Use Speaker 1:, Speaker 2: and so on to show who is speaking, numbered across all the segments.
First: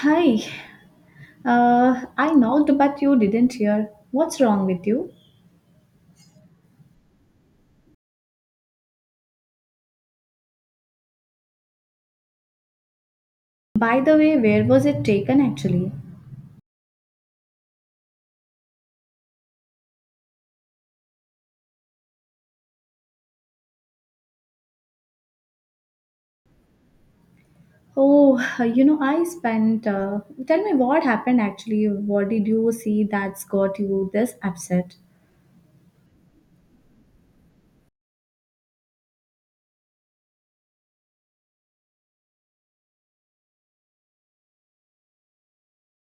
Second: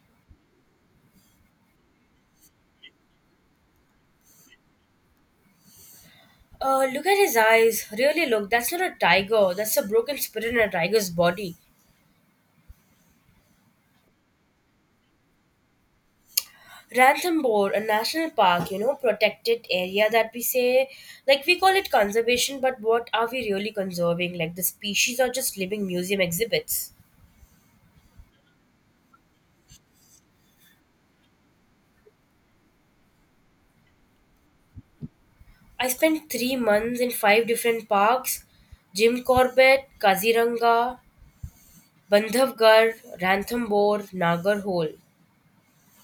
Speaker 1: Hi. I knocked, but you didn't hear. What's wrong with you?
Speaker 2: Look at his eyes. Really, look, that's not a tiger. That's a broken spirit in a tiger's body.
Speaker 1: By the way, where was it taken actually?
Speaker 2: Ranthambore, a national park, you know, protected area that we say, like we call it conservation, but what are we really conserving? Like the species are just living museum exhibits.
Speaker 1: Oh, you know, I spent. Tell me what happened actually. What did you see that's got you this upset?
Speaker 2: I spent 3 months in five different parks: Jim Corbett, Kaziranga, Bandhavgarh, Ranthambore, Nagarhole.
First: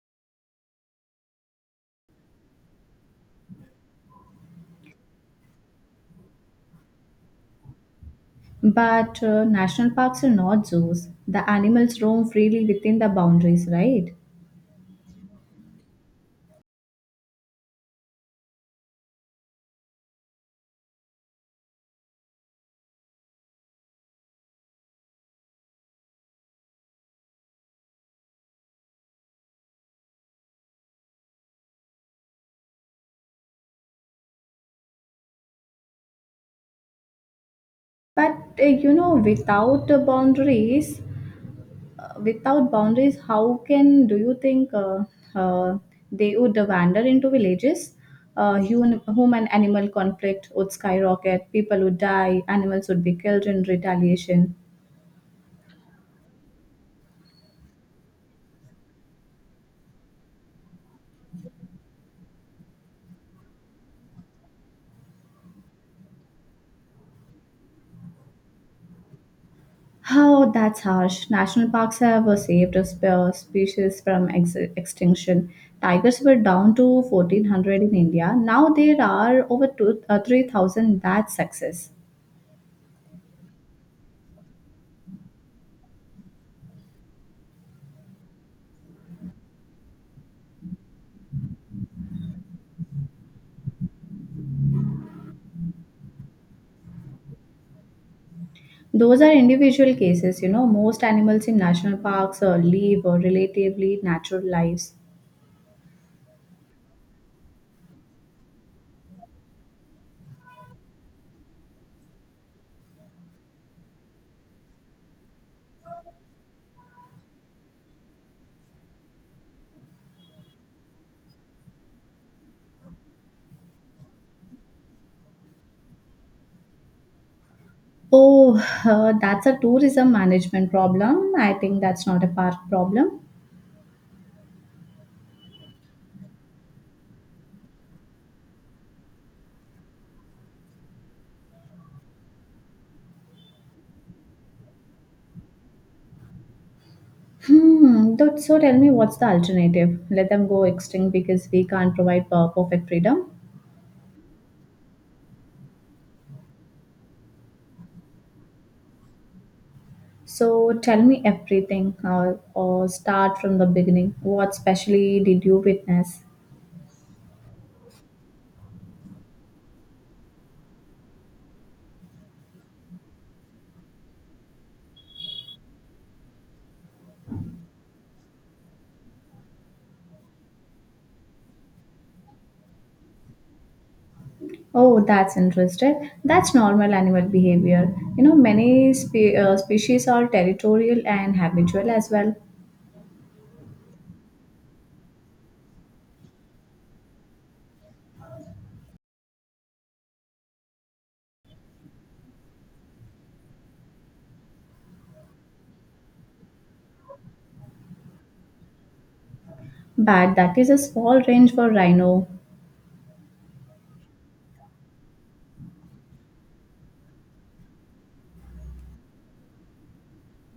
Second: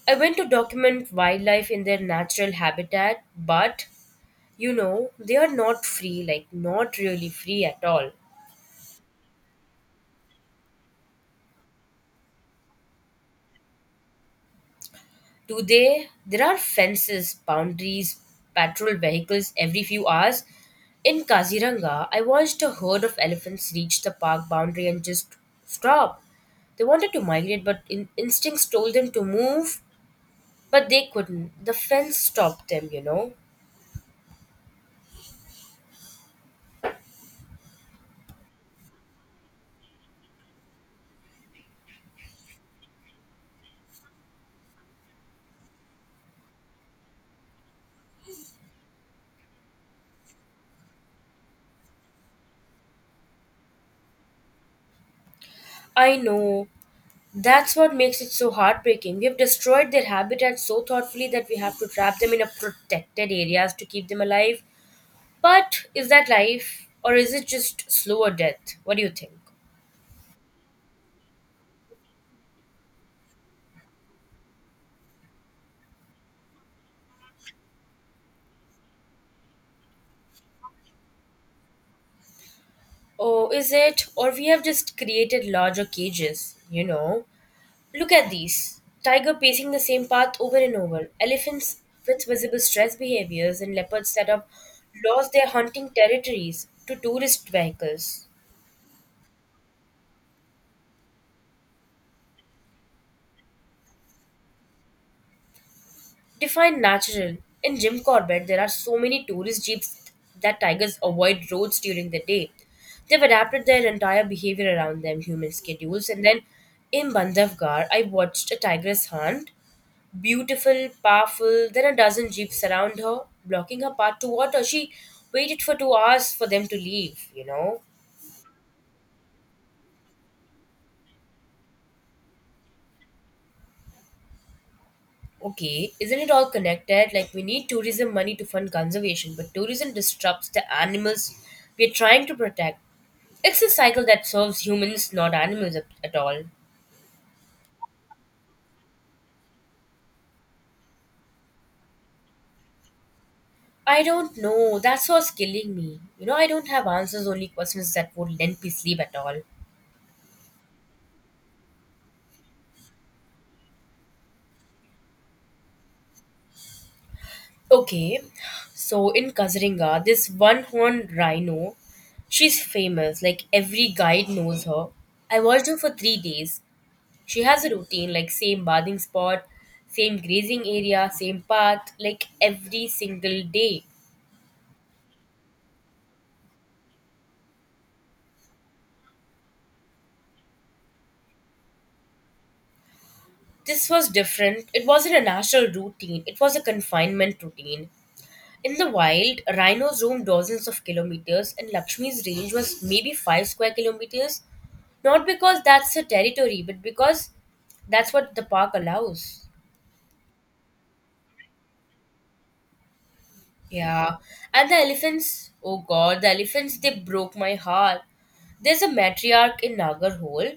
Speaker 2: I went to document wildlife in their natural habitat, but you know they are not free, like not really free at all.
Speaker 1: But national parks are not zoos. The animals roam freely within the boundaries, right?
Speaker 2: Today there are fences, boundaries, patrol vehicles every few hours. In Kaziranga I watched a herd of elephants reach the park boundary and just stop. They wanted to migrate, but instincts told them to move, but they couldn't. The fence stopped them, you know.
Speaker 1: But you know, without the boundaries, without boundaries, how can do you think uh, they would wander into villages? Human, human animal conflict would skyrocket, people would die, animals would be killed in retaliation.
Speaker 2: I know. That's what makes it so heartbreaking. We have destroyed their habitat so thoughtfully that we have to trap them in a protected areas to keep them alive. But is that life, or is it just slower death? What do you think?
Speaker 1: How that's harsh. National parks have saved a species from extinction. Tigers were down to 1400 in India. Now there are over 3000. That's success.
Speaker 2: Oh, is it? Or we have just created larger cages, you know? Look at these. Tiger pacing the same path over and over. Elephants with visible stress behaviors, and leopards that have lost their hunting territories to tourist vehicles.
Speaker 1: Those are individual cases, you know. Most animals in national parks live relatively natural lives.
Speaker 2: Define natural. In Jim Corbett, there are so many tourist jeeps that tigers avoid roads during the day. They've adapted their entire behavior around them, human schedules. And then in Bandhavgarh, I watched a tigress hunt. Beautiful, powerful, then a dozen jeeps around her, blocking her path to water. She waited for 2 hours for them to leave, you know.
Speaker 1: Oh, that's a tourism management problem. I think that's not a park problem.
Speaker 2: Okay, isn't it all connected? Like we need tourism money to fund conservation, but tourism disrupts the animals we're trying to protect. It's a cycle that serves humans, not animals at all.
Speaker 1: Hmm. So tell me, what's the alternative? Let them go extinct because we can't provide perfect freedom.
Speaker 2: I don't know. That's what's killing me. You know, I don't have answers, only questions that won't let me sleep at all.
Speaker 1: So tell me everything, or start from the beginning. What specially did you witness?
Speaker 2: Okay, so in Kaziringa, this one horned rhino, she's famous. Like every guide knows her. I watched her for 3 days. She has a routine, like same bathing spot, same grazing area, same path, like every single day.
Speaker 1: Oh, that's interesting. That's normal animal behavior. You know, many species are territorial and habitual as well.
Speaker 2: This was different. It wasn't a natural routine, it was a confinement routine. In the wild, rhinos roamed dozens of kilometers, and Lakshmi's range was maybe 5 square kilometers. Not because that's her territory, but because that's what the park allows.
Speaker 1: But that is a small range for rhino.
Speaker 2: Yeah, and the elephants, oh god, the elephants, they broke my heart. There's a matriarch in Nagarhole.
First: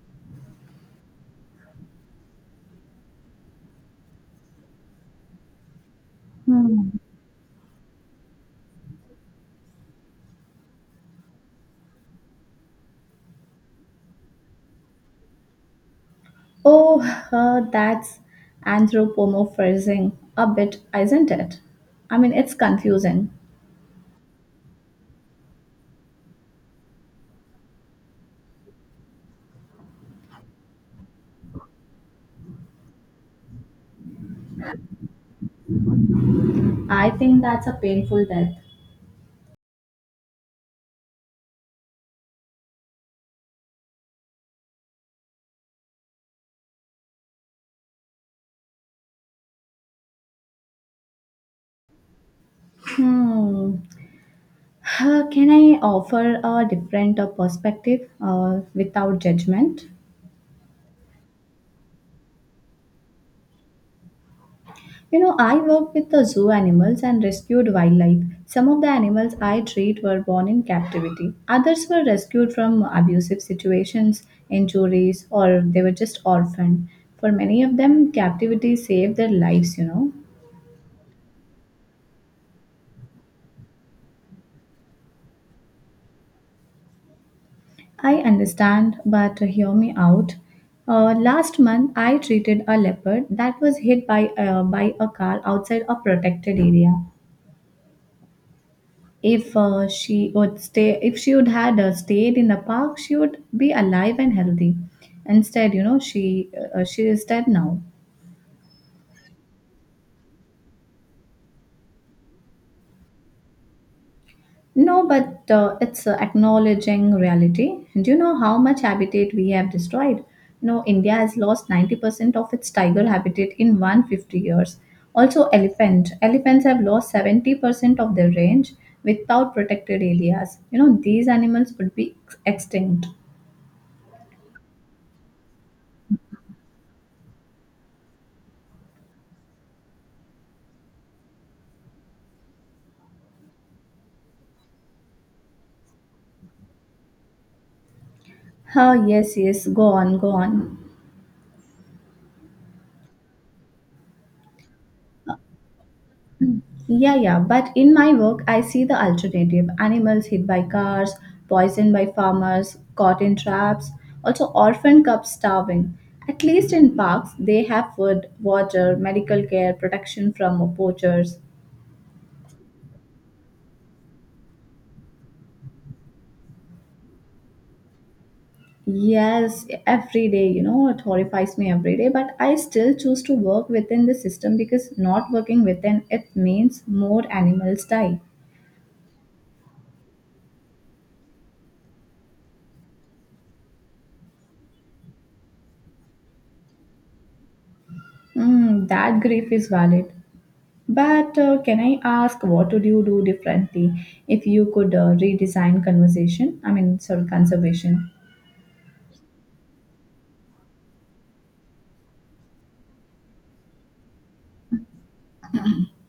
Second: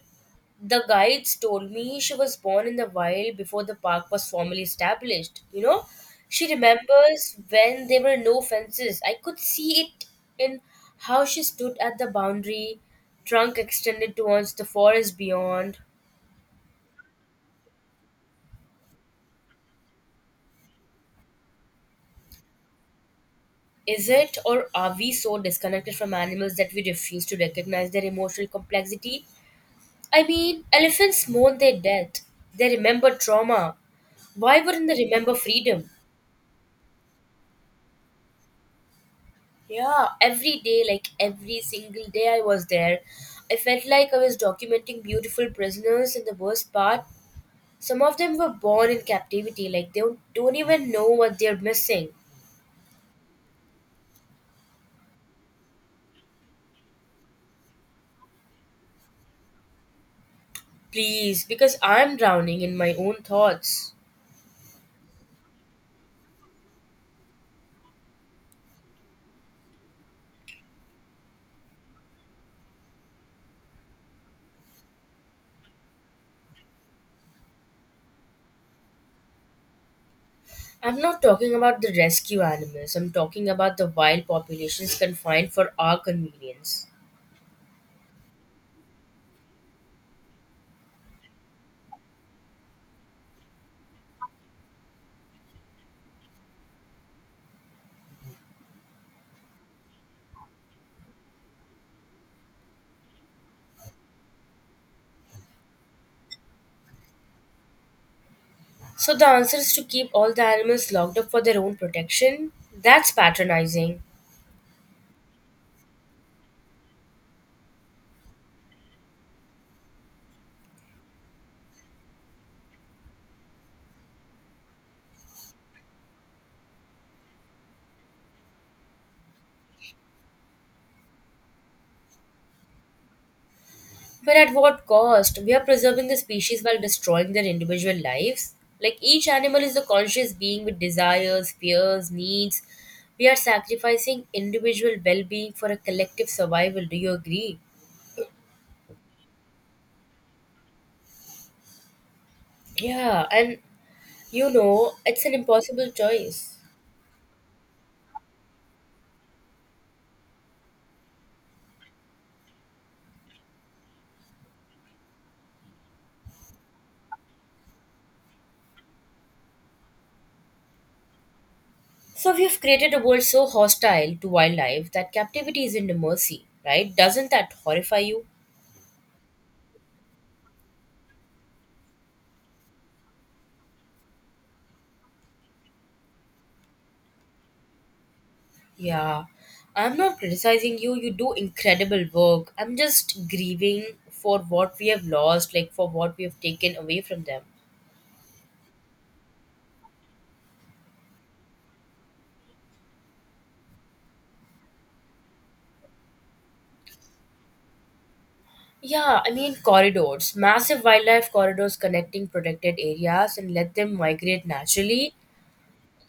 Speaker 2: The guides told me she was born in the wild before the park was formally established. You know, she
Speaker 1: Hmm.
Speaker 2: remembers when there were no fences. I could see it in how she stood at the boundary, trunk extended towards the forest beyond.
Speaker 1: Oh, that's anthropomorphizing a bit, isn't it? I mean, it's confusing.
Speaker 2: Is it, or are we so disconnected from animals that we refuse to recognize their emotional complexity? I mean, elephants mourn their death. They remember trauma. Why wouldn't they remember freedom?
Speaker 1: I think that's a painful death.
Speaker 2: Yeah, every day, like every single day I was there, I felt like I was documenting beautiful prisoners, and the worst part, some of them were born in captivity, like they don't even know what they're missing.
Speaker 1: Hmm. Can I offer a different perspective without judgment?
Speaker 2: Please, because I'm drowning in my own thoughts.
Speaker 1: You know, I worked with the zoo animals and rescued wildlife. Some of the animals I treat were born in captivity. Others were rescued from abusive situations, injuries, or they were just orphaned. For many of them, captivity saved their lives, you know.
Speaker 2: I'm not talking about the rescue animals, I'm talking about the wild populations confined for our convenience.
Speaker 1: I understand, but hear me out. Last month, I treated a leopard that was hit by a car outside a protected area. If she would stay, if she would had stayed in the park, she would be alive and healthy. Instead, you know, she is dead now.
Speaker 2: So the answer is to keep all the animals locked up for their own protection? That's patronizing.
Speaker 1: No, but it's acknowledging reality. Do you know how much habitat we have destroyed? You know, India has lost 90% of its tiger habitat in 150 years. Also, elephant. Elephants have lost 70% of their range without protected areas. You know, these animals would be extinct.
Speaker 2: But at what cost? We are preserving the species while destroying their individual lives. Like each animal is a conscious being with desires, fears, needs. We are sacrificing individual well being for a collective survival. Do you agree?
Speaker 1: Ah, yes, yes. Go on, go on.
Speaker 2: Yeah, and you know, it's an impossible choice.
Speaker 1: Yeah, yeah. But in my work, I see the alternative animals hit by cars, poisoned by farmers, caught in traps, also orphan cubs starving. At least in parks, they have food, water, medical care, protection from poachers.
Speaker 2: So we have created a world so hostile to wildlife that captivity isn't a mercy, right? Doesn't that horrify you?
Speaker 1: Yes, every day, you know, it horrifies me every day, but I still choose to work within the system because not working within it means more animals die.
Speaker 2: Yeah, I'm not criticizing you. You do incredible work. I'm just grieving for what we have lost, like for what we have taken away from them.
Speaker 1: Mm, that grief is valid. But can I ask, what would you do differently if you could redesign conversation? I mean, sorry, conservation.
Speaker 2: Yeah, I mean corridors, massive wildlife corridors connecting protected areas and let them migrate naturally.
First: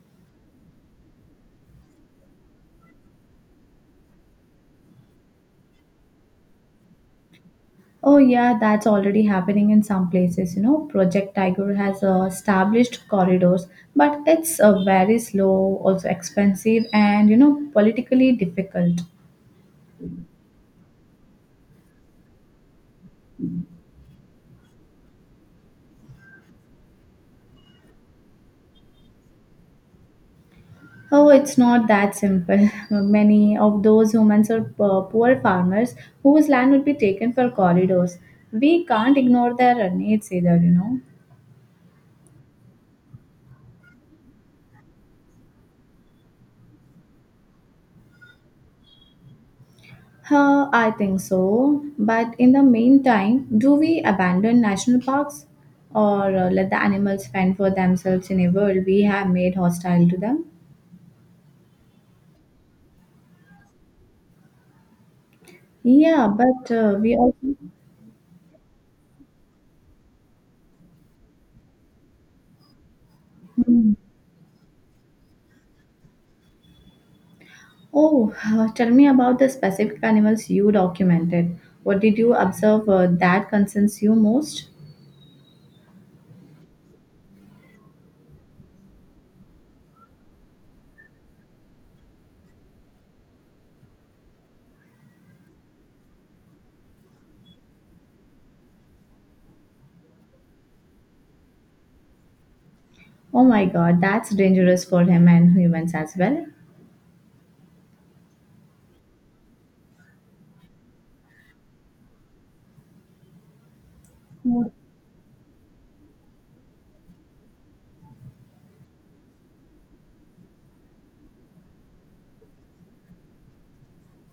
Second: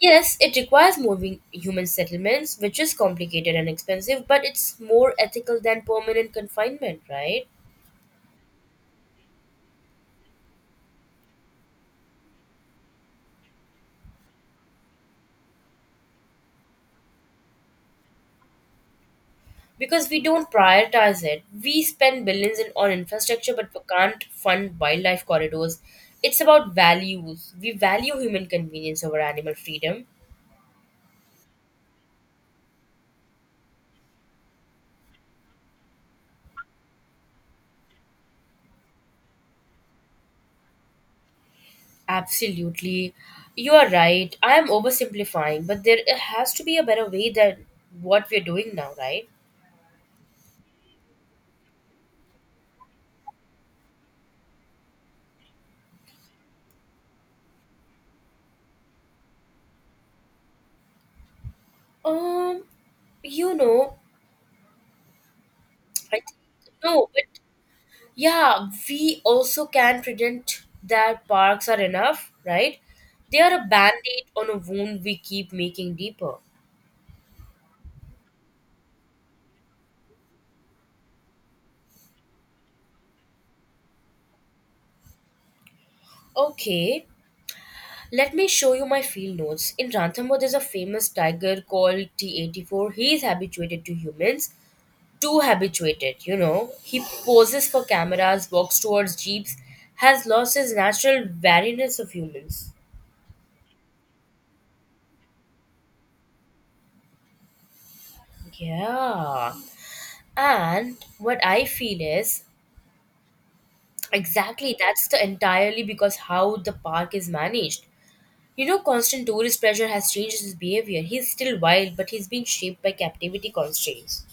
Speaker 2: Yes, it requires moving human settlements, which is complicated and expensive, but it's more ethical than permanent confinement, right?
Speaker 1: Oh, yeah, that's already happening in some places. You know, Project Tiger has established corridors, but it's very slow, also expensive, and you know, politically difficult.
Speaker 2: Because we don't prioritize it. We spend billions on infrastructure, but we can't fund wildlife corridors. It's about values. We value human convenience over animal freedom.
Speaker 1: Oh, it's not that simple. Many of those humans are poor farmers whose land would be taken for corridors. We can't ignore their needs either, you know.
Speaker 2: Absolutely. You are right. I am oversimplifying, but there has to be a better way than what we're doing now, right?
Speaker 1: Huh, I think so. But in the meantime, do we abandon national parks or let the animals fend for themselves in a world we have made hostile to them?
Speaker 2: Um, you know, I think,
Speaker 1: Yeah, but
Speaker 2: no,
Speaker 1: we
Speaker 2: but
Speaker 1: also.
Speaker 2: Yeah, we also can pretend that parks are enough, right? They are a
Speaker 1: Hmm.
Speaker 2: band aid on a wound we keep making deeper.
Speaker 1: Oh, tell me about the specific animals you documented. What did you observe that concerns you most?
Speaker 2: Okay, let me show you my field notes. In Ranthambore, there's a famous tiger called T84. He is habituated to humans, too habituated, you know. He poses for cameras, walks towards jeeps, has lost his natural wariness of humans.
Speaker 1: Oh my god, that's dangerous for him and humans as well.
Speaker 2: Yeah. And what I feel is exactly, that's the entirely because how the park is managed. You know, constant tourist pressure has changed his behavior. He's still wild, but he's been shaped by captivity constraints.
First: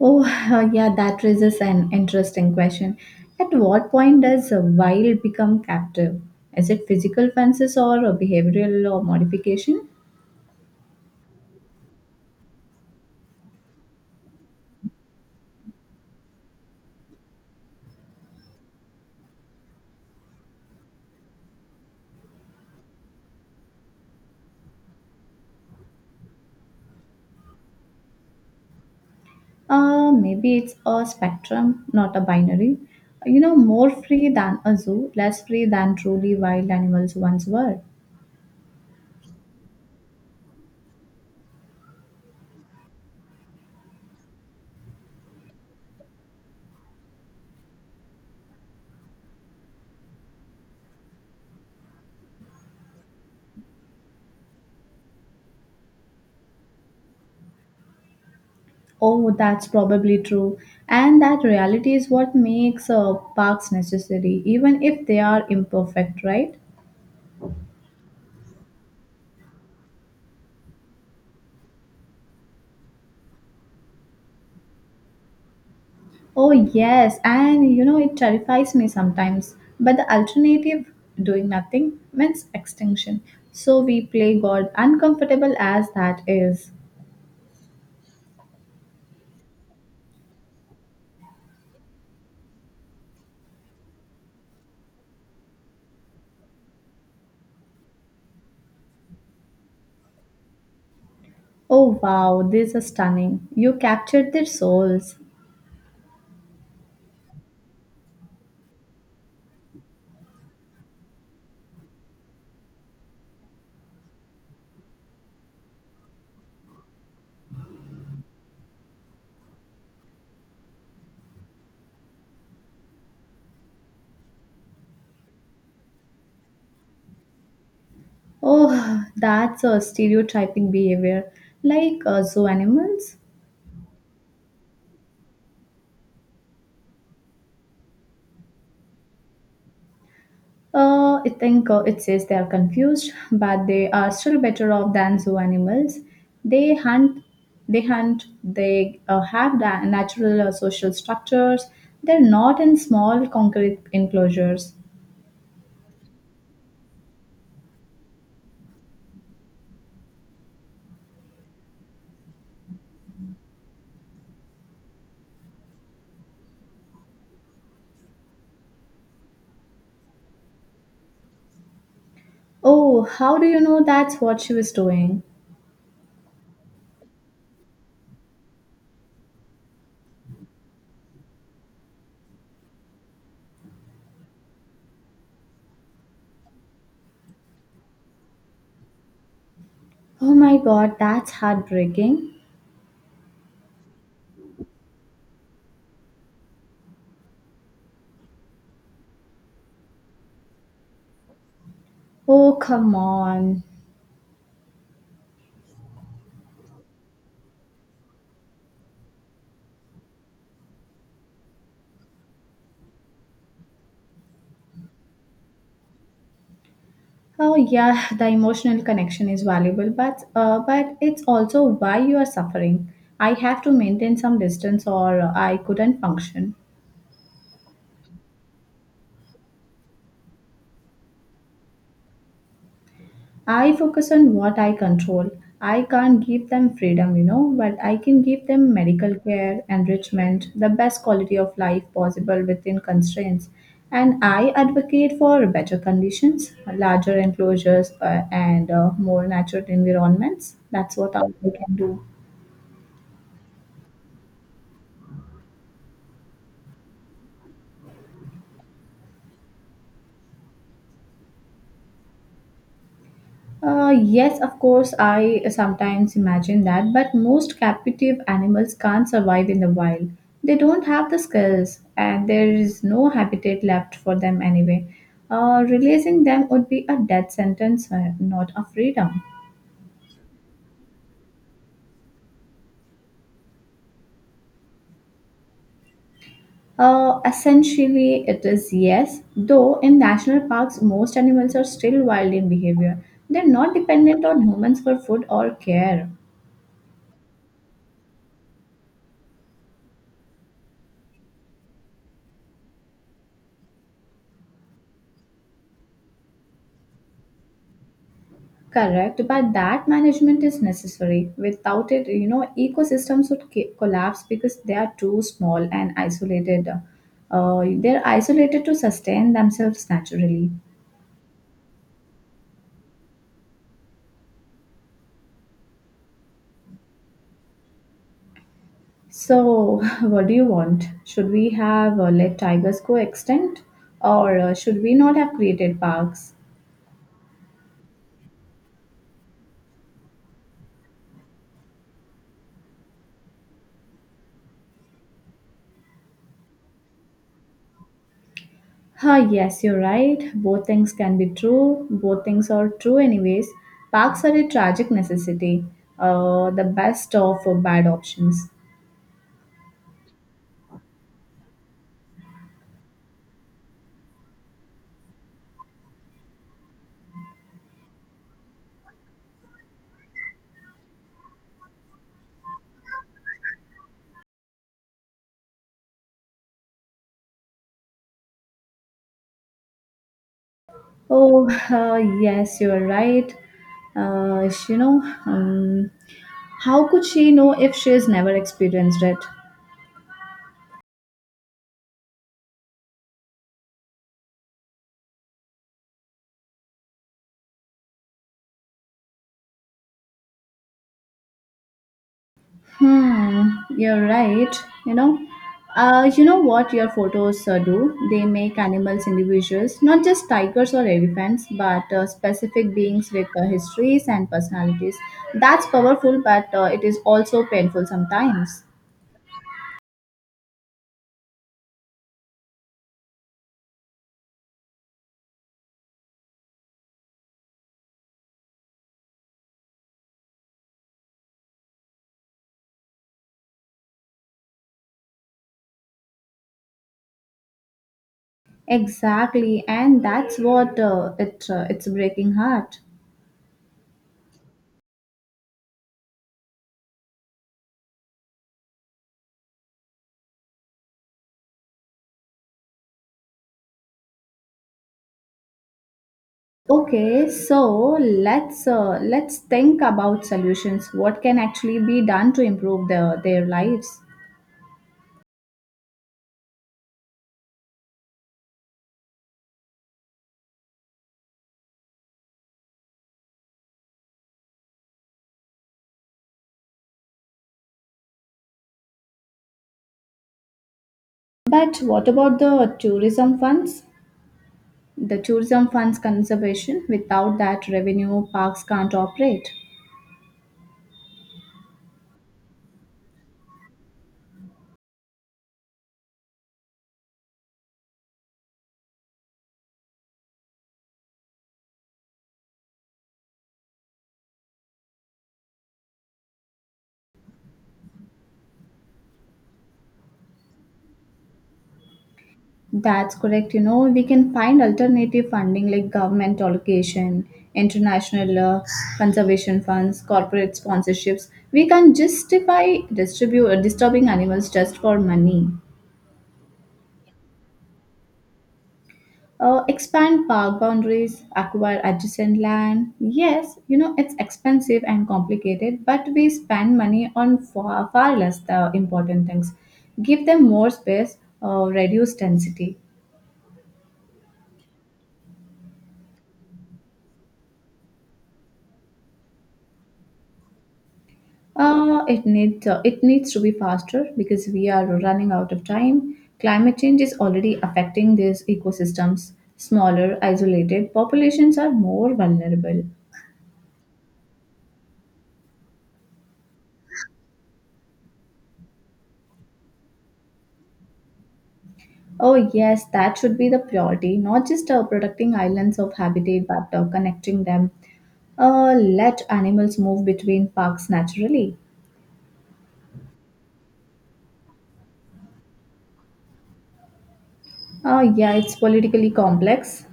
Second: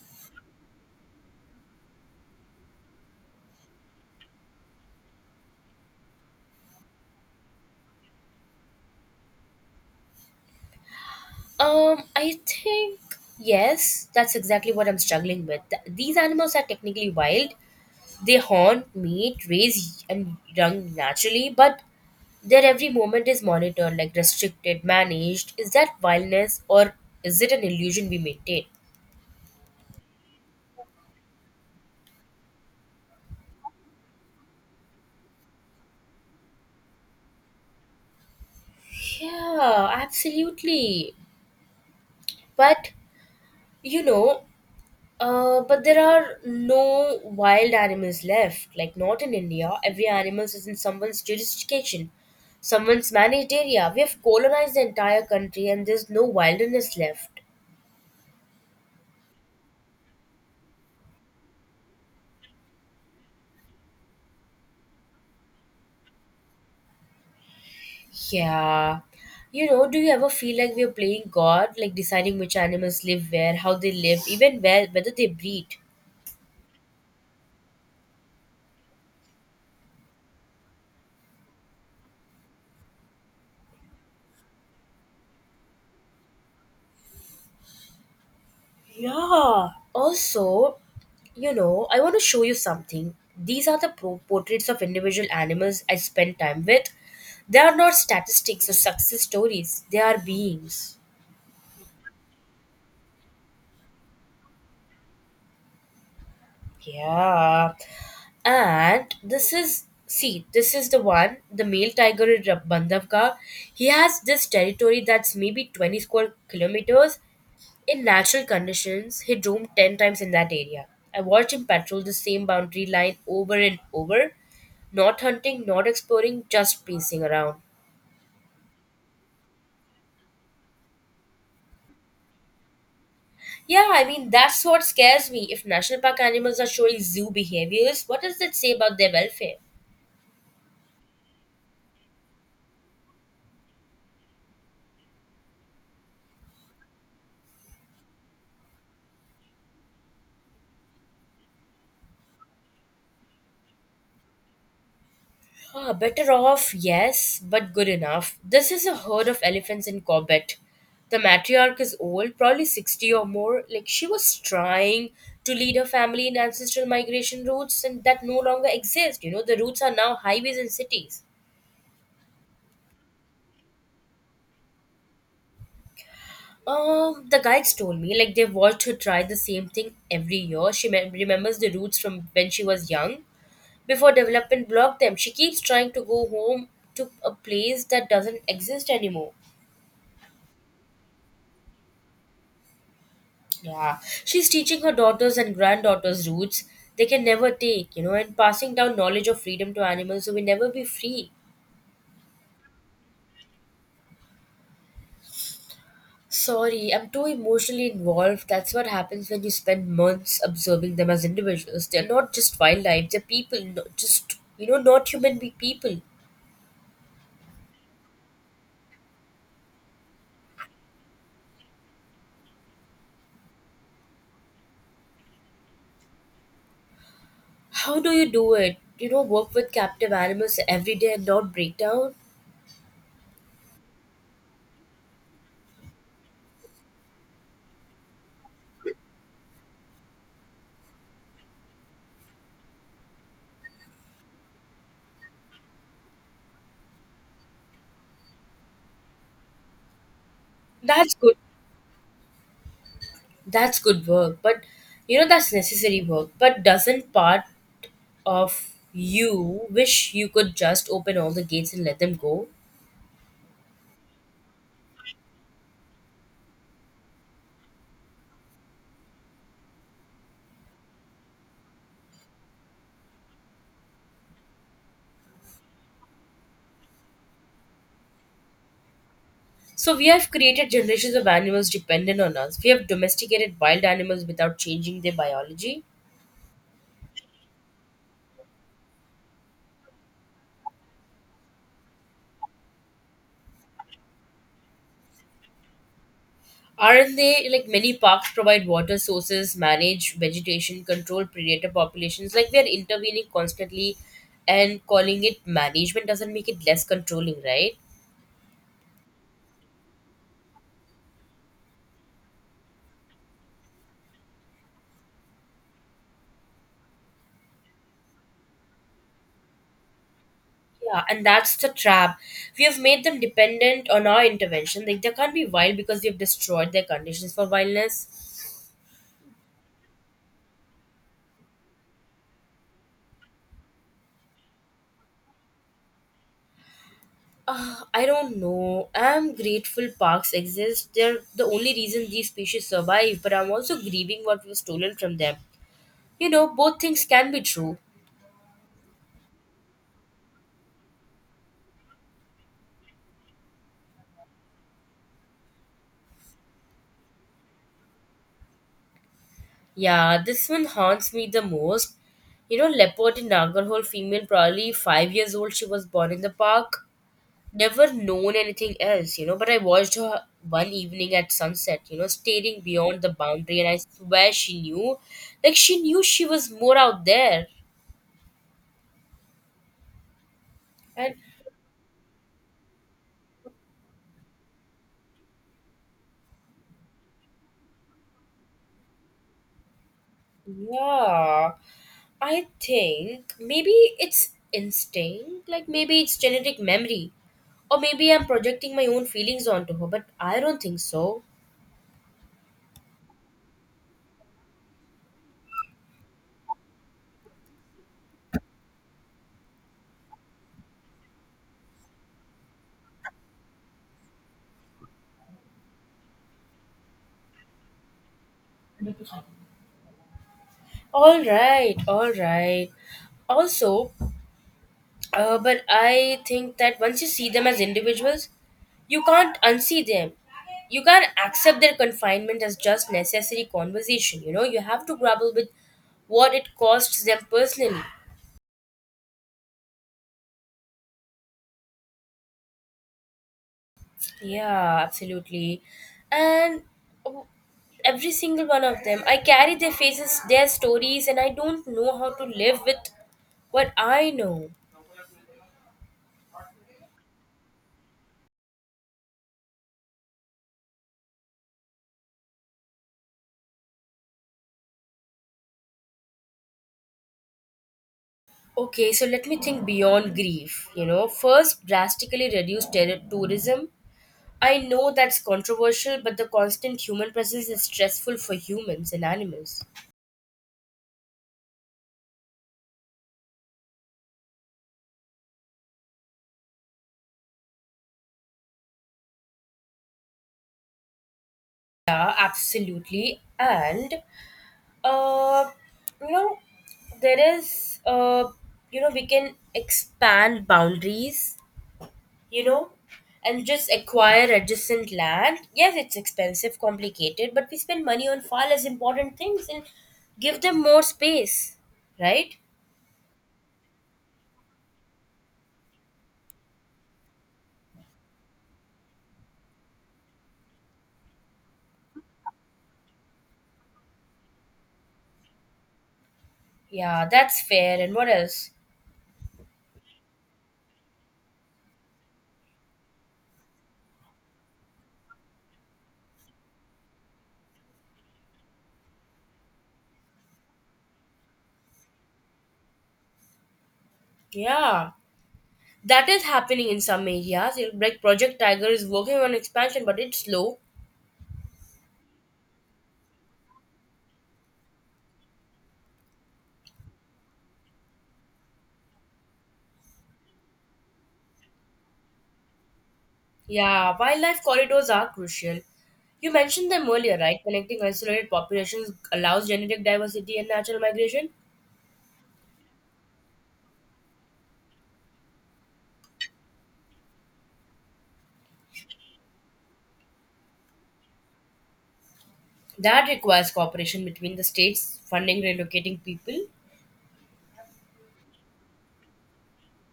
Speaker 1: Oh, yeah, that raises an interesting question. At what point does a wild become captive? Is it physical fences or a behavioral or modification?
Speaker 2: I think yes, that's exactly what I'm struggling with. These animals are technically wild. They horn, mate, raise and young naturally, but their every moment is monitored, like restricted, managed. Is that wildness, or is it an illusion we maintain?
Speaker 1: Maybe it's a spectrum, not a binary. You know, more free than a zoo, less free than truly wild animals once were.
Speaker 2: Yeah, absolutely. But, you know, but there are no wild animals left. Like, not in India. Every animal is in someone's jurisdiction, someone's managed area. We have colonized the entire country and there's no wilderness left.
Speaker 1: Oh, that's probably true. And that reality is what makes parks necessary, even if they are imperfect, right?
Speaker 2: Yeah. You know, do you ever feel like we are playing God, like deciding which animals live where, how they live, even where whether they breed?
Speaker 1: Oh, yes, and you know, it terrifies me sometimes. But the alternative, doing nothing, means extinction. So we play God, uncomfortable as that is.
Speaker 2: Yeah. Also, you know, I want to show you something. These are the portraits of individual animals I spend time with. They are not statistics or success stories, they are beings.
Speaker 1: Oh, wow, this is stunning. You captured their souls.
Speaker 2: Yeah. And this is, see, this is the one, the male tiger in Bandhavgarh. He has this territory that's maybe 20 square kilometers. In natural conditions, he roamed 10 times in that area. I watched him patrol the same boundary line over and over, not hunting, not exploring, just pacing around.
Speaker 1: Oh, that's a stereotyping behavior, like zoo animals.
Speaker 2: Yeah, I mean, that's what scares me. If national park animals are showing zoo behaviors, what does that say about their welfare?
Speaker 1: I think it says they are confused, but they are still better off than zoo animals. They hunt, they hunt, they natural social structures. They're not in small concrete enclosures.
Speaker 2: Ah, better off, yes, but good enough. This is a herd of elephants in Corbett. The matriarch is old, probably 60 or more. Like, she was trying to lead her family in ancestral migration routes, and that no longer exist. You know, the routes are now highways and cities.
Speaker 1: Oh, how do you know that's what she was doing?
Speaker 2: The guides told me, like, they watched her try the same thing every year. She remembers the routes from when she was young. Before development blocked them, she keeps trying to go home to a place that doesn't exist anymore.
Speaker 1: Oh my god, that's heartbreaking.
Speaker 2: Yeah, she's teaching her daughters and granddaughters roots they can never take, you know, and passing down knowledge of freedom to animals who will never be free.
Speaker 1: Oh, come on.
Speaker 2: Sorry, I'm too emotionally involved. That's what happens when you spend months observing them as individuals. They're not just wildlife, they're people, not just, you know, not human be people.
Speaker 1: Oh yeah, the emotional connection is valuable, but it's also why you are suffering. I have to maintain some distance, or I couldn't function.
Speaker 2: How do you do it? You know, work with captive animals every day and not break down?
Speaker 1: I focus on what I control. I can't give them freedom, you know, but I can give them medical care, enrichment, the best quality of life possible within constraints. And I advocate for better conditions, larger enclosures, and more natural environments. That's
Speaker 2: That's
Speaker 1: what I
Speaker 2: good.
Speaker 1: can do.
Speaker 2: That's good work. But, you know, that's necessary work. But doesn't part of you wish you could just open all the gates and let them go.
Speaker 1: Yes, of course, I sometimes imagine that, but most captive animals can't survive in the wild. They don't have the skills, and there is no habitat left for them anyway. Releasing them would be a death sentence, not a freedom.
Speaker 2: So we have created generations of animals dependent on us. We have domesticated wild animals without changing their biology.
Speaker 1: Essentially, it is yes, though in national parks, most animals are still wild in behavior. They're not dependent on humans for food or care.
Speaker 2: Aren't they, like many parks provide water sources, manage vegetation, control predator populations? Like we are intervening constantly and calling it management doesn't make it less controlling, right?
Speaker 1: Correct, but that management is necessary. Without it, you know, ecosystems would collapse because they are too small and isolated. They're isolated to sustain themselves naturally.
Speaker 2: Yeah, and that's the trap. We have made them dependent on our intervention. Like they can't be wild because we have destroyed their conditions for wildness.
Speaker 1: So, what do you want? Should we have let tigers go extinct, or should we not have created parks?
Speaker 2: I don't know. I'm grateful parks exist. They're the only reason these species survive, but I'm also grieving what was stolen from them. You know, both things can be true.
Speaker 1: Ah, yes, you're right. Both things can be true. Both things are true, anyways. Parks are a tragic necessity, the best of bad options.
Speaker 2: Yeah, this one haunts me the most. You know, leopard in Nagarhole female, probably 5 years old, she was born in the park. Never known anything else, you know, but I watched her one evening at sunset, you know, staring beyond the boundary, and I swear she knew. Like, she knew she was more out there. And
Speaker 1: Oh, yes, you're right. Uh, you know, um, how could she know if she has never experienced it?
Speaker 2: yeah, I think maybe it's instinct, like maybe it's genetic memory, or maybe I'm projecting my own feelings onto her, but I don't think so.
Speaker 1: Hmm, you're right. You know, you know what your photos do? They make animals individuals, not just tigers or elephants, but specific beings with histories and personalities. That's powerful, but it is also painful sometimes.
Speaker 2: All right, all right. Also, but I think that once you see them as individuals, you can't unsee them. You can't accept their confinement as just necessary conversation. You know, you have to grapple with what it costs them personally.
Speaker 1: Exactly, and that's what it's breaking heart.
Speaker 2: Yeah, absolutely. And w- every single one of them, I carry their faces, their stories, and I don't know how to live with what I know.
Speaker 1: Okay, so let's think about solutions. What can actually be done to improve their lives?
Speaker 2: Okay, so let me think beyond grief. You know, first, drastically reduce tourism. I know that's controversial, but the constant human presence is stressful for humans and animals.
Speaker 1: But what about the tourism funds? The tourism funds conservation. Without that revenue, parks can't operate.
Speaker 2: Yeah, absolutely. Uh, you know, there is, you know, we can expand boundaries, you know, and just acquire adjacent land. Yes, it's expensive, complicated, but we spend money on far less important things and give them more space, right?
Speaker 1: That's correct. You know, we can find alternative funding like government allocation, international conservation funds, corporate sponsorships. We can justify distribute disturbing animals just for money.
Speaker 2: Yeah, that's fair. And what else?
Speaker 1: Expand park boundaries, acquire adjacent land. Yes, you know, it's expensive and complicated, but we spend money on far, far less the important things. Give them more space, reduce density.
Speaker 2: Yeah, that is happening in some areas. Like Project Tiger is working on expansion, but it's slow.
Speaker 1: It needs to be faster because we are running out of time. Climate change is already affecting these ecosystems. Smaller, isolated populations are more vulnerable.
Speaker 2: Yeah, wildlife corridors are crucial. You mentioned them earlier, right? Connecting isolated populations allows genetic diversity and natural migration.
Speaker 1: Oh, yes, that should be the priority, not just protecting islands of habitat but connecting them. Let animals move between parks naturally.
Speaker 2: That requires cooperation between the states, funding relocating people.
Speaker 1: Yeah, it's politically complex,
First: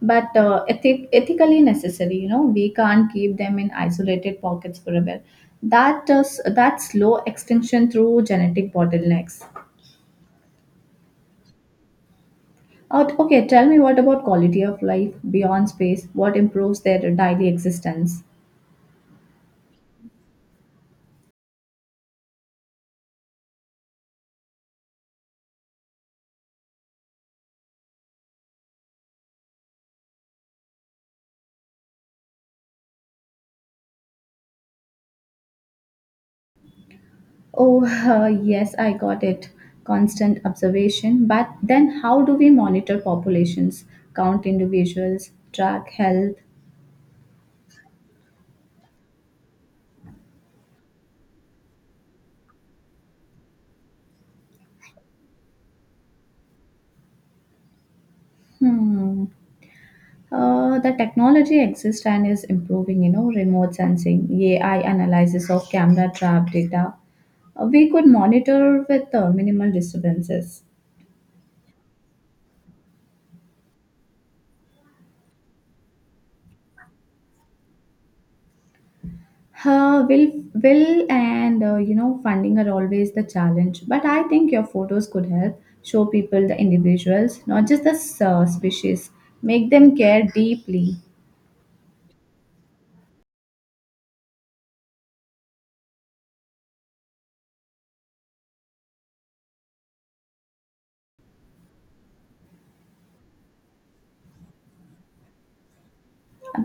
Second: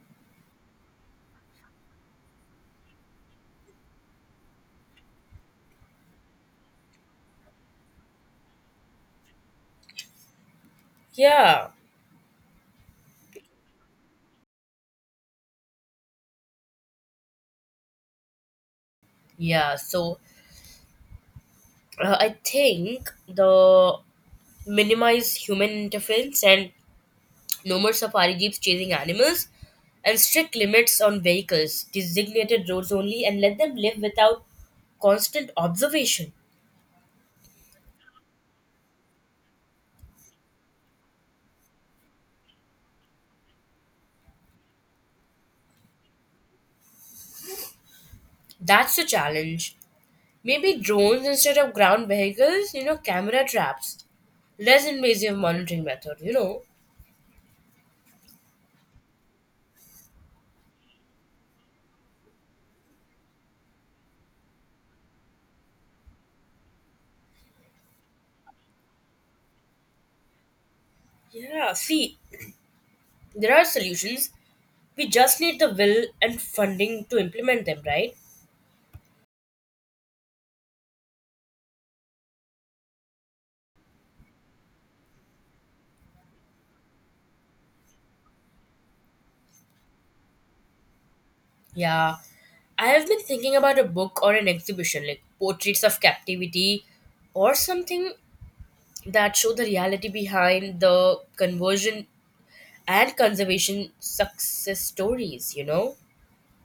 Speaker 1: but ethically necessary. You know, we can't keep them in isolated pockets forever. That does that slow extinction through genetic bottlenecks.
Speaker 2: Yeah,
Speaker 1: Okay, tell me what about quality of life beyond space? What improves their daily existence?
Speaker 2: yeah. So I think the minimize human interference and no more safari jeeps chasing animals and strict limits on vehicles, designated roads only, and let them live without constant observation.
Speaker 1: Oh, yes, I got it. Constant observation. But then how do we monitor populations, count individuals, track health?
Speaker 2: That's the challenge. Maybe drones instead of ground vehicles, you know, camera traps, less invasive monitoring method, you know.
Speaker 1: Hmm. The technology exists and is improving, you know, remote sensing, AI analysis of camera trap data. We could monitor with minimal disturbances.
Speaker 2: Yeah, see, there are solutions. We just need the will and funding to implement them, right?
Speaker 1: Uh, will will and you know funding are always the challenge but I think your photos could help show people the individuals not just the species make them care deeply
Speaker 2: Yeah. I have been thinking about a book or an exhibition like Portraits of Captivity or something that show the reality behind the conversion and conservation success stories, you know?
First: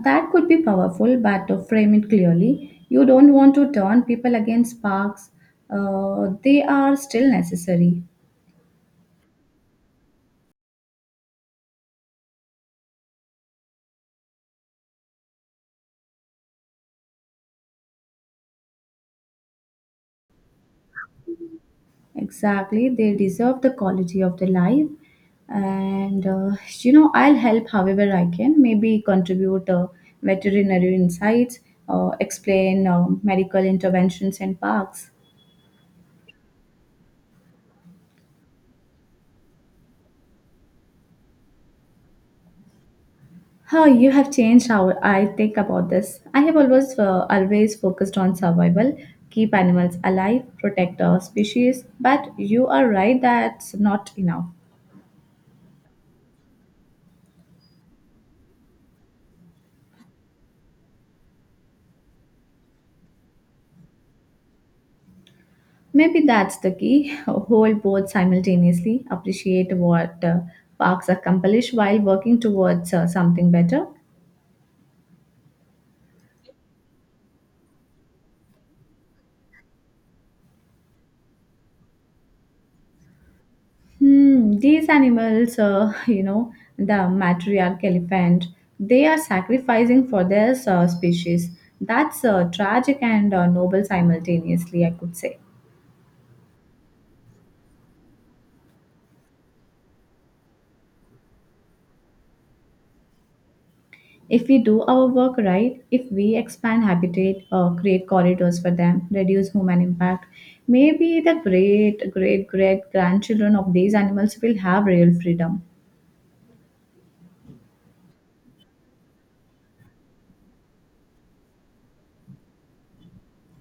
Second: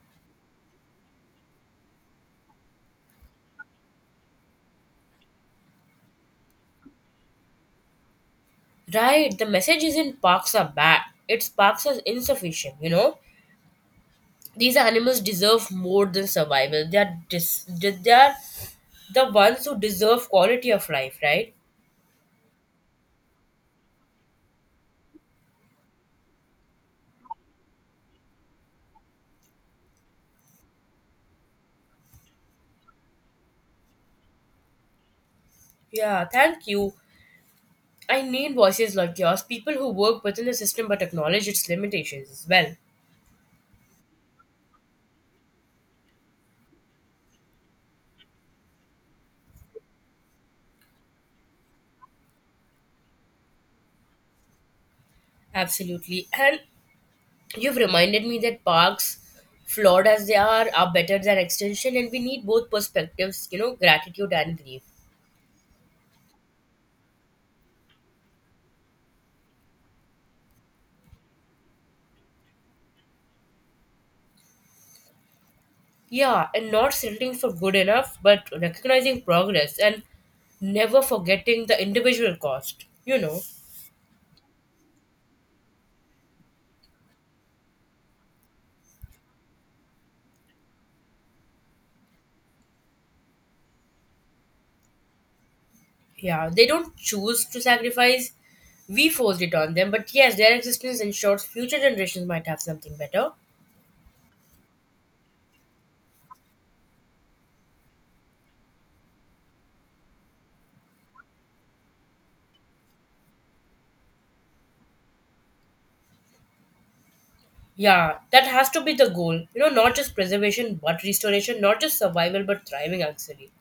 Speaker 1: that could be powerful but to frame it clearly you don't want to turn people against parks they are still necessary.
Speaker 2: Right, the message isn't parks are bad, it's parks are insufficient, you know. These animals deserve more than survival. They are the ones who deserve quality of life, right?
Speaker 1: Exactly, they deserve the quality of their life. And you know, I'll help however I can. Maybe contribute veterinary insights, explain medical interventions and parks.
Speaker 2: Yeah, thank you. I need voices like yours, people who work within the system but acknowledge its limitations as well.
Speaker 1: How you have changed how I think about this. I have always focused on survival, keep animals alive, protect our species. But you are right, that's not enough.
Speaker 2: Absolutely. And you've reminded me that parks, flawed as they are better than extinction. And we need both perspectives, you know, gratitude and grief.
Speaker 1: Maybe that's the key. Hold both simultaneously, appreciate what parks accomplish while working towards something better.
Speaker 2: Yeah, and not settling for good enough, but recognizing progress and never forgetting the individual cost. You know,
Speaker 1: Hmm, these animals, you know, the matriarch elephant, they are sacrificing for their species. That's tragic and noble simultaneously, I could say.
Speaker 2: yeah, they don't choose to sacrifice, we forced it on them, but yes, their existence ensures future generations might have something better.
Speaker 1: If we do our work right, if we expand habitat, or create corridors for them, reduce human impact, maybe the great, great, great grandchildren of these animals will have real freedom.
Speaker 2: Yeah, that has to be the goal. You know, not just preservation but restoration, not just survival but thriving actually.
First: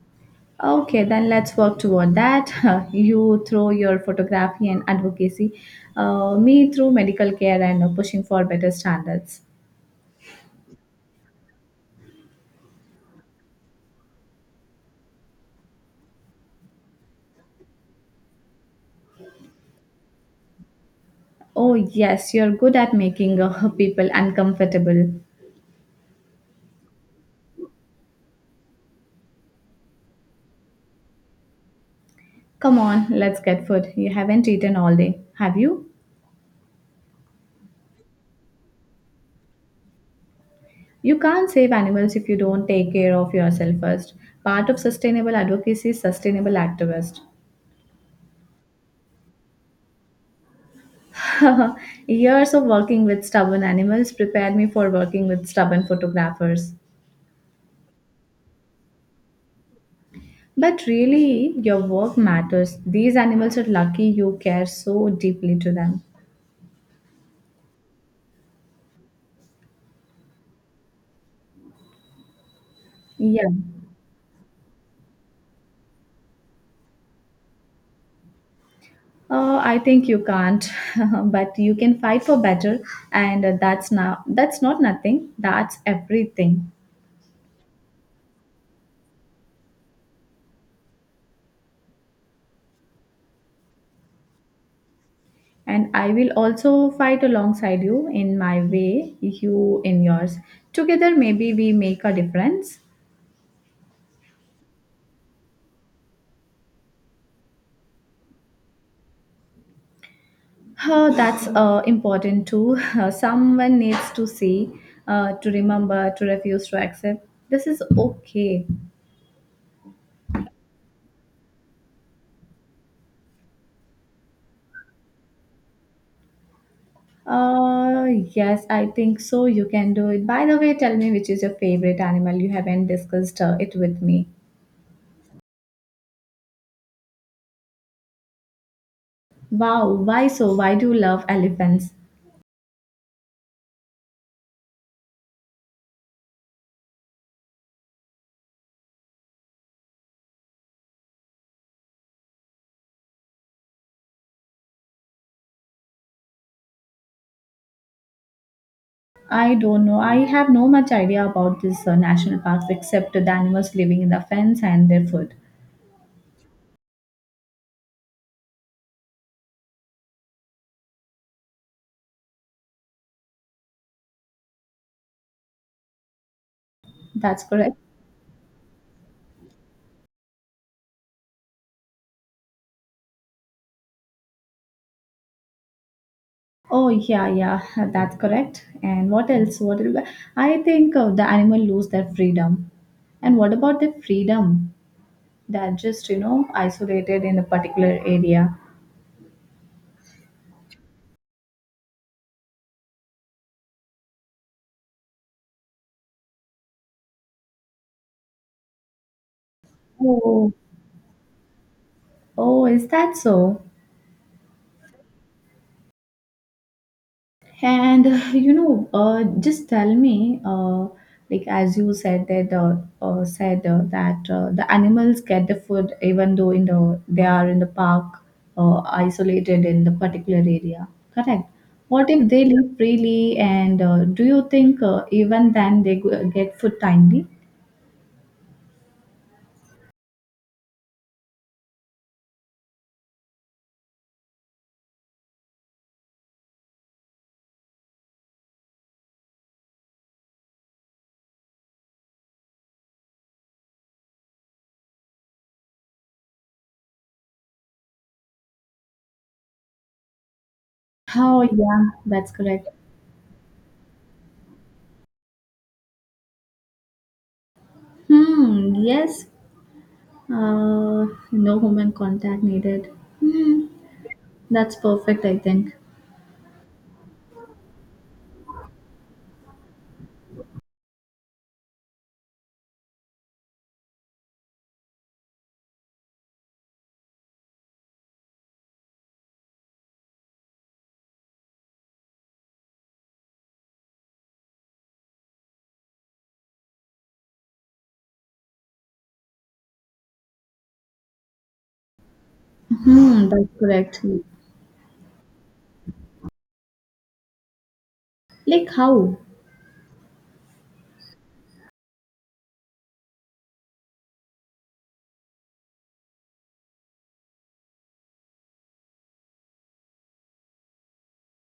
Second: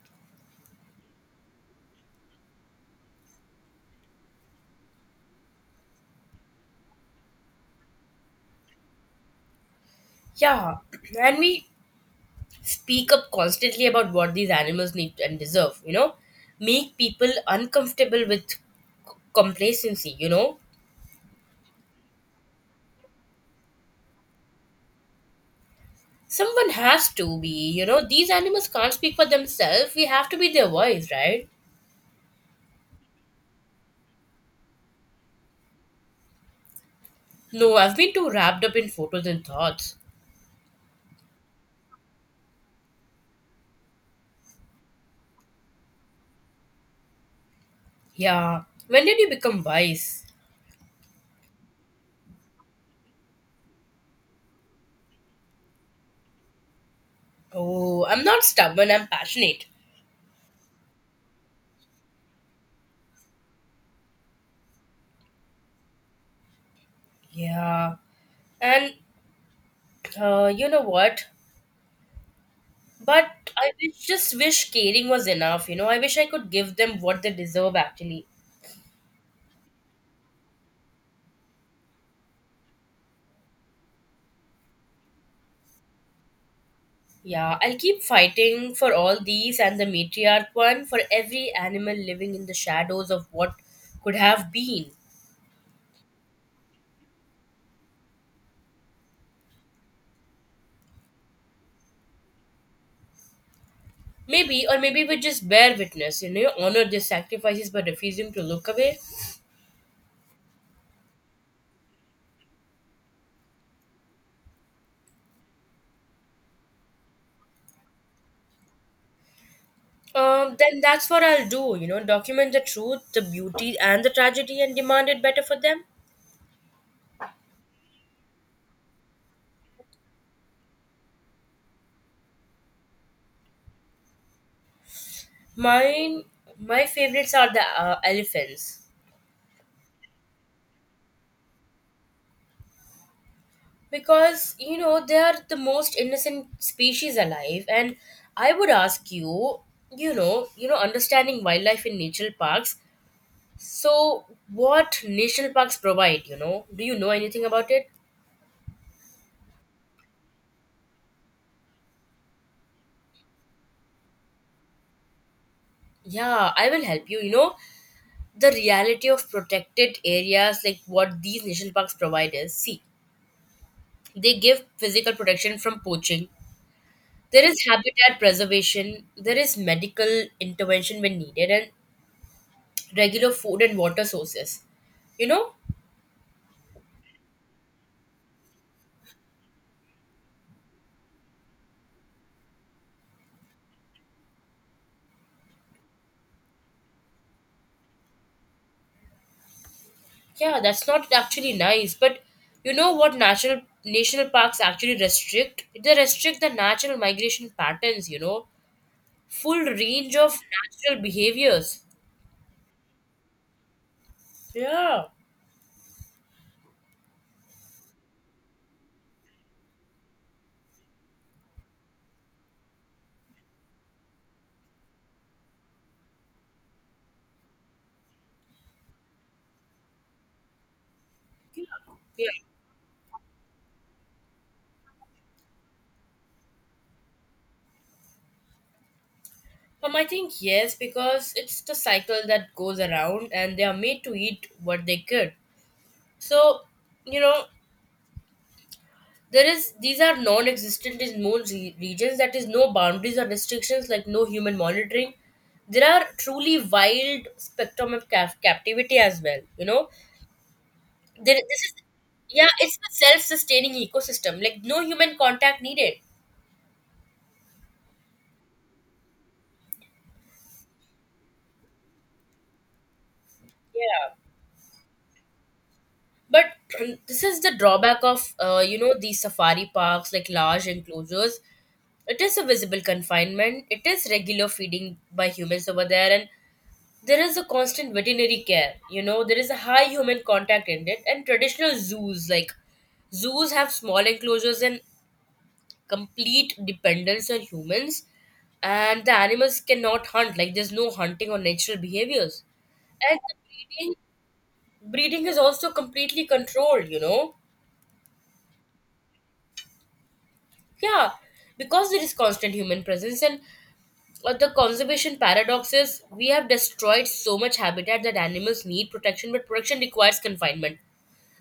Speaker 1: Okay, then let's work toward that. You through your photography and advocacy, me through medical care and pushing for better standards.
Speaker 2: Yeah, and we speak up constantly about what these animals need and deserve. Make people uncomfortable with complacency, you know.
Speaker 1: Oh, yes, you're good at making people uncomfortable.
Speaker 2: Someone has to be, you know, these animals can't speak for themselves, we have to be their voice, right?
Speaker 1: Come on, let's get food. You haven't eaten all day, have you?
Speaker 2: No, I've been too wrapped up in photos and thoughts.
Speaker 1: You can't save animals if you don't take care of yourself first. Part of sustainable advocacy is sustainable activist.
Speaker 2: Yeah, when did you become wise?
Speaker 1: Years of working with stubborn animals prepared me for working with stubborn photographers.
Speaker 2: Oh, I'm not stubborn, I'm passionate.
Speaker 1: But really, your work matters. These animals are lucky you care so deeply to them.
Speaker 2: Yeah. and you know what
Speaker 1: Yeah.
Speaker 2: but I wish, just wish caring was enough. You know, I wish I could give them what they deserve, actually.
Speaker 1: I think you can't, but you can fight for better, and that's not nothing. That's everything.
Speaker 2: Yeah, I'll keep fighting for all these and the matriarch one, for every animal living in the shadows of what could have been.
Speaker 1: And I will also fight alongside you in my way, you in yours. Together, maybe we make a difference.
Speaker 2: Maybe, or maybe we just bear witness, you know, honor their sacrifices by refusing to look away.
Speaker 1: That's important too. Someone needs to see, to remember, to refuse to accept. This is okay.
Speaker 2: Then that's what I'll do, you know, document the truth, the beauty, and the tragedy and demand it better for them.
Speaker 1: Uh, yes, I think so. You can do it. By the way, tell me which is your favorite animal. You haven't discussed it with me.
Speaker 2: Mine, my favorites are the elephants.
Speaker 1: Wow, why so? Why do you love elephants?
Speaker 2: Because, you know, they are the most innocent species alive, and I would ask you, you know, understanding wildlife in national parks, so what national parks provide, you know, do you know anything about it?
Speaker 1: I don't know. I have no much idea about these national parks except the animals living in the fence and their food.
Speaker 2: Yeah, I will help you, you know. The reality of protected areas, like what these national parks provide, is, see, they give physical protection from poaching, there
Speaker 1: That's
Speaker 2: is
Speaker 1: correct.
Speaker 2: habitat preservation, there is medical intervention when needed, and regular food and water sources. You know,
Speaker 1: Oh yeah, yeah, that's correct. And what else? What else? I think the animal lose their freedom. And what about their freedom? They're just you know isolated in a particular area.
Speaker 2: yeah, that's not actually nice. But you know what natural national parks actually restrict? They restrict the natural migration patterns, you know, full range of
Speaker 1: Oh,
Speaker 2: natural behaviors.
Speaker 1: oh, is that so?
Speaker 2: Yeah.
Speaker 1: And you know, just tell me, like as you said that the animals get the food even though in the they are in the park, isolated in the particular area. Correct.
Speaker 2: Yeah.
Speaker 1: What if
Speaker 2: Yeah.
Speaker 1: they live freely? And do you think even then they get food timely?
Speaker 2: I think yes, because it's the cycle that goes around and they are made to eat what they could. So, you know, there is, these are non-existent in most regions, that is, no boundaries or restrictions, like no human monitoring. There are truly wild spectrum of captivity as well, you know. There,
Speaker 1: Oh
Speaker 2: this is,
Speaker 1: yeah, that's
Speaker 2: yeah,
Speaker 1: correct.
Speaker 2: it's a self-sustaining ecosystem, like no human contact needed.
Speaker 1: Hmm. Yes. Uh, no human contact needed. Hmm.
Speaker 2: Yeah,
Speaker 1: That's perfect. I think.
Speaker 2: but this is the drawback of, you know, these safari parks, like large enclosures, it is a visible confinement, it is regular feeding by humans over there, and there is a constant veterinary care, you know, there is a high human contact in it. And traditional zoos, like zoos, have small enclosures and complete dependence on humans, and the animals cannot hunt, like there's no hunting or natural behaviors. And
Speaker 1: Hmm,
Speaker 2: the
Speaker 1: that's
Speaker 2: breeding
Speaker 1: correct.
Speaker 2: breeding is also completely controlled, you know.
Speaker 1: Like how?
Speaker 2: Yeah, because there is constant human presence. And the conservation paradox is we have destroyed so much habitat that animals need protection, but protection requires confinement.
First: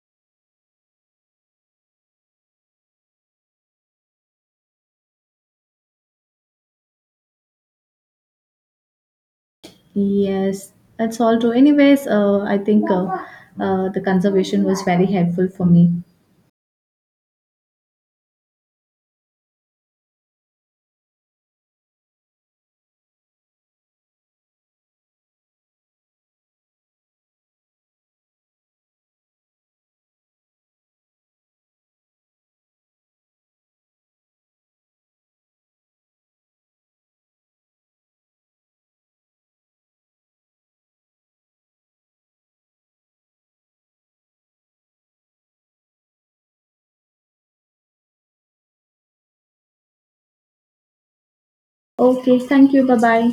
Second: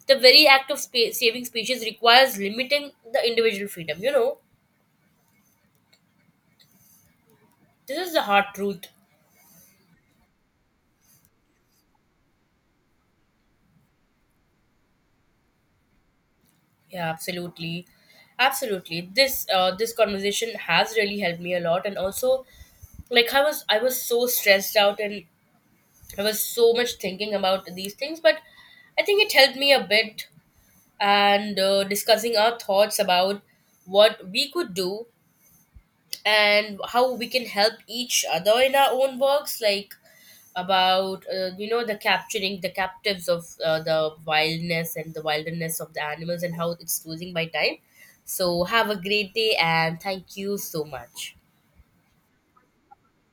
Speaker 2: The very act of saving species requires limiting the individual freedom, you know. This is the hard truth.
Speaker 1: Yes, that's all true. Anyways, I think the conservation was very helpful for me.
Speaker 2: Yeah, absolutely. Absolutely, this this conversation has really helped me a lot. And also, like, I was so stressed out, and I was so much thinking about these things, but I think it helped me a bit. And discussing our thoughts about what we could do and how we can help each other in our own works, like about, you know, the capturing the captives of, the wildness and the wilderness of the animals and how it's losing by time. So have a great day and thank you so much.
Speaker 1: Okay, thank you. Bye bye.